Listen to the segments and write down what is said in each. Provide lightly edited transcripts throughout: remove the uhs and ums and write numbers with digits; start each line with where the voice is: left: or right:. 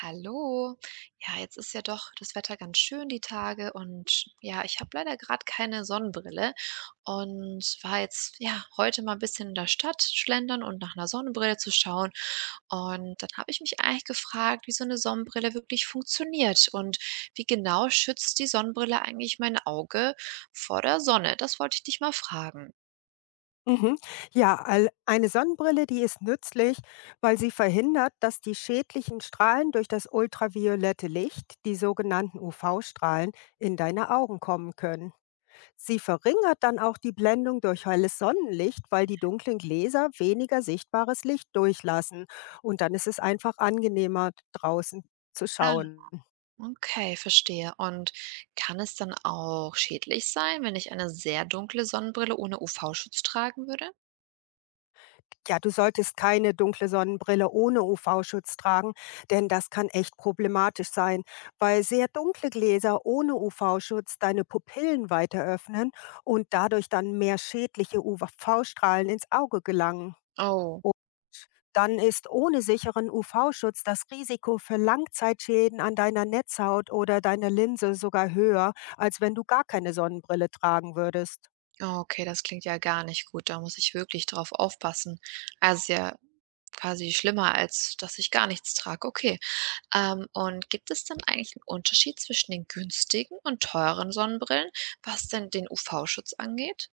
right: Hallo. Ja, jetzt ist ja doch das Wetter ganz schön die Tage und ja, ich habe leider gerade keine Sonnenbrille und war jetzt ja heute mal ein bisschen in der Stadt schlendern und nach einer Sonnenbrille zu schauen. Und dann habe ich mich eigentlich gefragt, wie so eine Sonnenbrille wirklich funktioniert und wie genau schützt die Sonnenbrille eigentlich mein Auge vor der Sonne? Das wollte ich dich mal fragen.
left: Mhm. Ja, eine Sonnenbrille, die ist nützlich, weil sie verhindert, dass die schädlichen Strahlen durch das ultraviolette Licht, die sogenannten UV-Strahlen, in deine Augen kommen können. Sie verringert dann auch die Blendung durch helles Sonnenlicht, weil die dunklen Gläser weniger sichtbares Licht durchlassen. Und dann ist es einfach angenehmer, draußen zu schauen.
right: Okay, verstehe. Und kann es dann auch schädlich sein, wenn ich eine sehr dunkle Sonnenbrille ohne UV-Schutz tragen würde?
left: Ja, du solltest keine dunkle Sonnenbrille ohne UV-Schutz tragen, denn das kann echt problematisch sein, weil sehr dunkle Gläser ohne UV-Schutz deine Pupillen weiter öffnen und dadurch dann mehr schädliche UV-Strahlen ins Auge gelangen.
right: Oh,
left: Dann ist ohne sicheren UV-Schutz das Risiko für Langzeitschäden an deiner Netzhaut oder deiner Linse sogar höher, als wenn du gar keine Sonnenbrille tragen würdest.
right: okay, das klingt ja gar nicht gut. Da muss ich wirklich drauf aufpassen. Also ist ja quasi schlimmer, als dass ich gar nichts trage. Okay. Und gibt es dann eigentlich einen Unterschied zwischen den günstigen und teuren Sonnenbrillen, was denn den UV-Schutz angeht?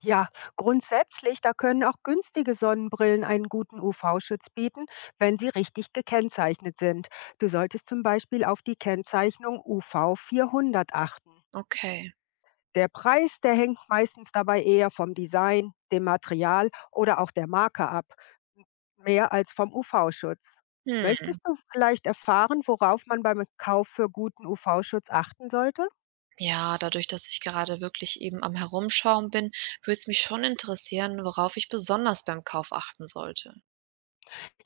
left: Ja, grundsätzlich, da können auch günstige Sonnenbrillen einen guten UV-Schutz bieten, wenn sie richtig gekennzeichnet sind. Du solltest zum Beispiel auf die Kennzeichnung UV 400 achten.
right: Okay.
left: Der Preis, der hängt meistens dabei eher vom Design, dem Material oder auch der Marke ab, mehr als vom UV-Schutz.
right: Hm.
left: Möchtest du vielleicht erfahren, worauf man beim Kauf für guten UV-Schutz achten sollte?
right: Ja, dadurch, dass ich gerade wirklich eben am Herumschauen bin, würde es mich schon interessieren, worauf ich besonders beim Kauf achten sollte.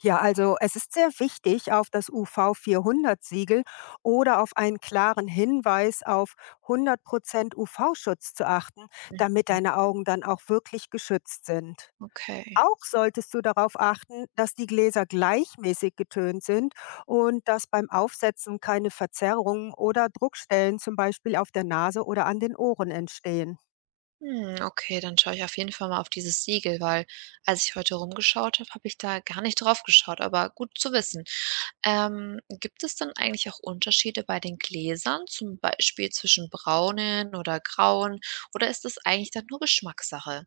left: Ja, also es ist sehr wichtig, auf das UV-400-Siegel oder auf einen klaren Hinweis auf 100% UV-Schutz zu achten,
right: Hm,
left: damit deine Augen dann auch wirklich geschützt sind.
right: okay.
left: Auch solltest du darauf achten, dass die Gläser gleichmäßig getönt sind und dass beim Aufsetzen keine Verzerrungen oder Druckstellen zum Beispiel auf der Nase oder an den Ohren entstehen.
right: Hm, okay, dann schaue ich auf jeden Fall mal auf dieses Siegel, weil als ich heute rumgeschaut habe, habe ich da gar nicht drauf geschaut, aber gut zu wissen. Gibt es dann eigentlich auch Unterschiede bei den Gläsern, zum Beispiel zwischen braunen oder grauen, oder ist das eigentlich dann nur Geschmackssache?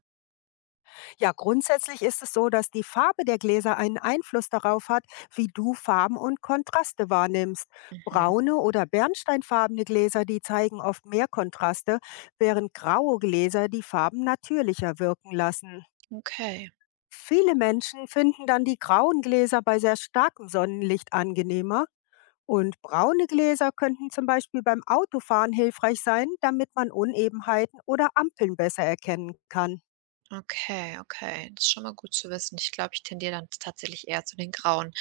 left: Ja, grundsätzlich ist es so, dass die Farbe der Gläser einen Einfluss darauf hat, wie du Farben und Kontraste wahrnimmst.
right: Mhm,
left: Braune oder bernsteinfarbene Gläser, die zeigen oft mehr Kontraste, während graue Gläser die Farben natürlicher wirken lassen.
right: okay.
left: Viele Menschen finden dann die grauen Gläser bei sehr starkem Sonnenlicht angenehmer. Und braune Gläser könnten zum Beispiel beim Autofahren hilfreich sein, damit man Unebenheiten oder Ampeln besser erkennen kann.
right: Okay, okay. Das ist schon mal gut zu wissen. Ich glaube, ich tendiere dann tatsächlich eher zu den Grauen.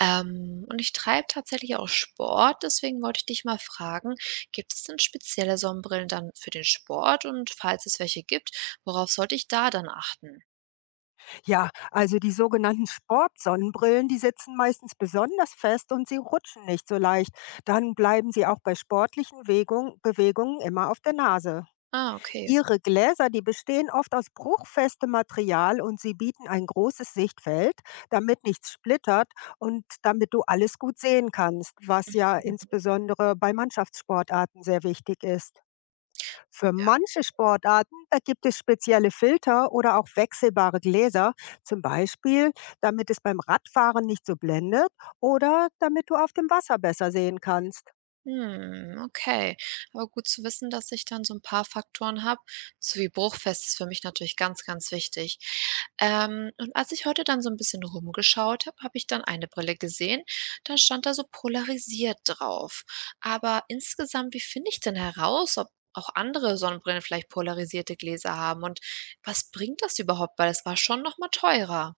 right: Und ich treibe tatsächlich auch Sport, deswegen wollte ich dich mal fragen, gibt es denn spezielle Sonnenbrillen dann für den Sport? Und falls es welche gibt, worauf sollte ich da dann achten?
left: Ja, also die sogenannten Sportsonnenbrillen, die sitzen meistens besonders fest und sie rutschen nicht so leicht. Dann bleiben sie auch bei sportlichen Bewegungen immer auf der Nase.
right: Ah, okay.
left: Ihre Gläser, die bestehen oft aus bruchfestem Material und sie bieten ein großes Sichtfeld, damit nichts splittert und damit du alles gut sehen kannst, was ja
right: Mhm.
left: insbesondere bei Mannschaftssportarten sehr wichtig ist. Für manche Sportarten, da gibt es spezielle Filter oder auch wechselbare Gläser, zum Beispiel, damit es beim Radfahren nicht so blendet oder damit du auf dem Wasser besser sehen kannst.
right: Hm, okay. Aber gut zu wissen, dass ich dann so 'n paar Faktoren habe, so wie bruchfest ist für mich natürlich ganz, ganz wichtig. Und als ich heute dann so 'n bisschen rumgeschaut habe, habe ich dann eine Brille gesehen, da stand da so polarisiert drauf. Aber insgesamt, wie finde ich denn heraus, ob auch andere Sonnenbrillen vielleicht polarisierte Gläser haben und was bringt das überhaupt? Weil das war schon noch mal teurer.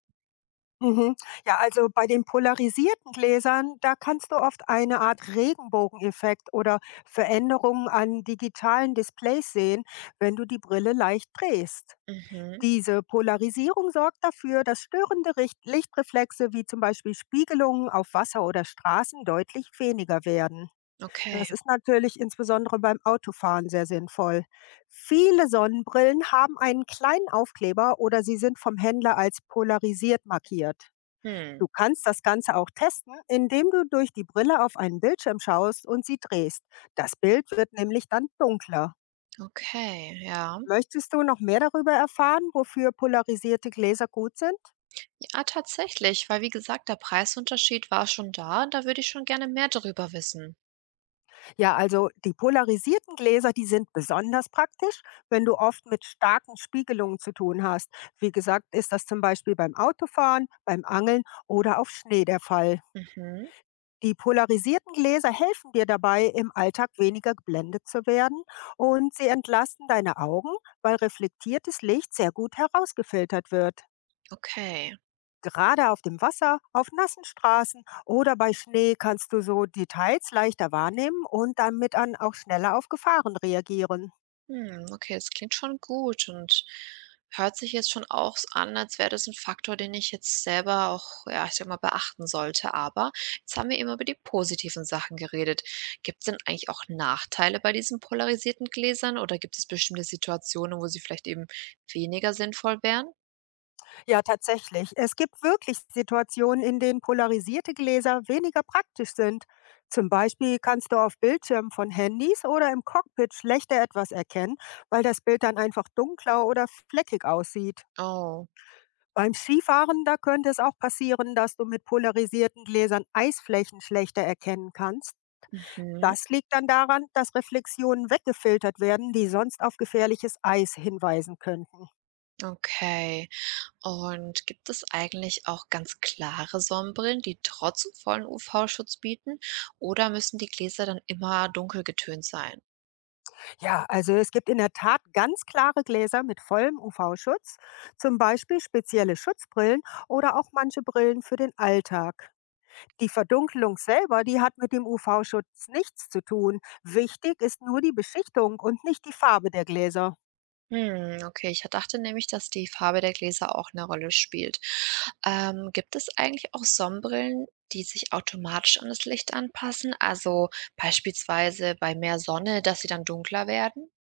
left: Mhm. Ja, also bei den polarisierten Gläsern, da kannst du oft eine Art Regenbogeneffekt oder Veränderungen an digitalen Displays sehen, wenn du die Brille leicht drehst.
right: Mhm,
left: Diese Polarisierung sorgt dafür, dass störende Richt Lichtreflexe wie zum Beispiel Spiegelungen auf Wasser oder Straßen deutlich weniger werden.
right: okay.
left: Das ist natürlich insbesondere beim Autofahren sehr sinnvoll. Viele Sonnenbrillen haben einen kleinen Aufkleber oder sie sind vom Händler als polarisiert markiert.
right: Hm,
left: Du kannst das Ganze auch testen, indem du durch die Brille auf einen Bildschirm schaust und sie drehst. Das Bild wird nämlich dann dunkler.
right: okay, ja.
left: Möchtest du noch mehr darüber erfahren, wofür polarisierte Gläser gut sind?
right: Ah, tatsächlich, weil wie gesagt, der Preisunterschied war schon da. Da würde ich schon gerne mehr darüber wissen.
left: Ja, also die polarisierten Gläser, die sind besonders praktisch, wenn du oft mit starken Spiegelungen zu tun hast. Wie gesagt, ist das zum Beispiel beim Autofahren, beim Angeln oder auf Schnee der Fall.
right: Mhm,
left: Die polarisierten Gläser helfen dir dabei, im Alltag weniger geblendet zu werden und sie entlasten deine Augen, weil reflektiertes Licht sehr gut herausgefiltert wird.
right: okay.
left: Gerade auf dem Wasser, auf nassen Straßen oder bei Schnee kannst du so Details leichter wahrnehmen und damit dann auch schneller auf Gefahren reagieren.
right: Hm, okay, das klingt schon gut und hört sich jetzt schon auch an, als wäre das ein Faktor, den ich jetzt selber auch, ja, ich sag mal, beachten sollte. Aber jetzt haben wir eben über die positiven Sachen geredet. Gibt es denn eigentlich auch Nachteile bei diesen polarisierten Gläsern oder gibt es bestimmte Situationen, wo sie vielleicht eben weniger sinnvoll wären?
left: Ja, tatsächlich. Es gibt wirklich Situationen, in denen polarisierte Gläser weniger praktisch sind. Zum Beispiel kannst du auf Bildschirmen von Handys oder im Cockpit schlechter etwas erkennen, weil das Bild dann einfach dunkler oder fleckig aussieht.
right: Oh,
left: Beim Skifahren, da könnte es auch passieren, dass du mit polarisierten Gläsern Eisflächen schlechter erkennen kannst.
right: mhm,
left: Das liegt dann daran, dass Reflexionen weggefiltert werden, die sonst auf gefährliches Eis hinweisen könnten.
right: okay. Und gibt es eigentlich auch ganz klare Sonnenbrillen, die trotzdem vollen UV-Schutz bieten, oder müssen die Gläser dann immer dunkel getönt sein?
left: Ja, also es gibt in der Tat ganz klare Gläser mit vollem UV-Schutz, zum Beispiel spezielle Schutzbrillen oder auch manche Brillen für den Alltag. Die Verdunkelung selber, die hat mit dem UV-Schutz nichts zu tun. Wichtig ist nur die Beschichtung und nicht die Farbe der Gläser.
right: Hm, okay, ich dachte nämlich, dass die Farbe der Gläser auch eine Rolle spielt. Gibt es eigentlich auch Sonnenbrillen, die sich automatisch an das Licht anpassen? Also beispielsweise bei mehr Sonne, dass sie dann dunkler werden?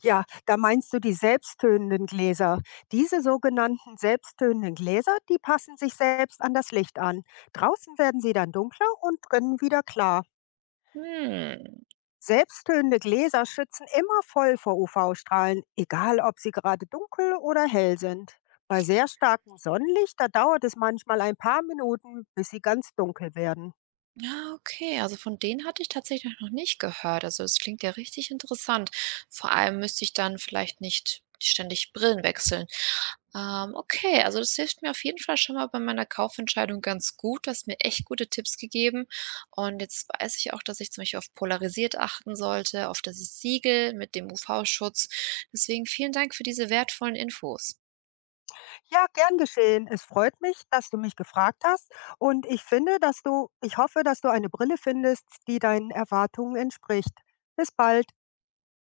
left: Ja, da meinst du die selbsttönenden Gläser. Diese sogenannten selbsttönenden Gläser, die passen sich selbst an das Licht an. Draußen werden sie dann dunkler und drinnen wieder klar.
right: Hm.
left: Selbsttönende Gläser schützen immer voll vor UV-Strahlen, egal ob sie gerade dunkel oder hell sind. Bei sehr starkem Sonnenlicht, da dauert es manchmal ein paar Minuten, bis sie ganz dunkel werden.
right: Ja, okay. Also von denen hatte ich tatsächlich noch nicht gehört. Also es klingt ja richtig interessant. Vor allem müsste ich dann vielleicht nicht ständig Brillen wechseln. Okay, also das hilft mir auf jeden Fall schon mal bei meiner Kaufentscheidung ganz gut. Du hast mir echt gute Tipps gegeben. Und jetzt weiß ich auch, dass ich zum Beispiel auf polarisiert achten sollte, auf das Siegel mit dem UV-Schutz. Deswegen vielen Dank für diese wertvollen Infos.
left: Ja, gern geschehen. Es freut mich, dass du mich gefragt hast und ich hoffe, dass du eine Brille findest, die deinen Erwartungen entspricht. Bis bald.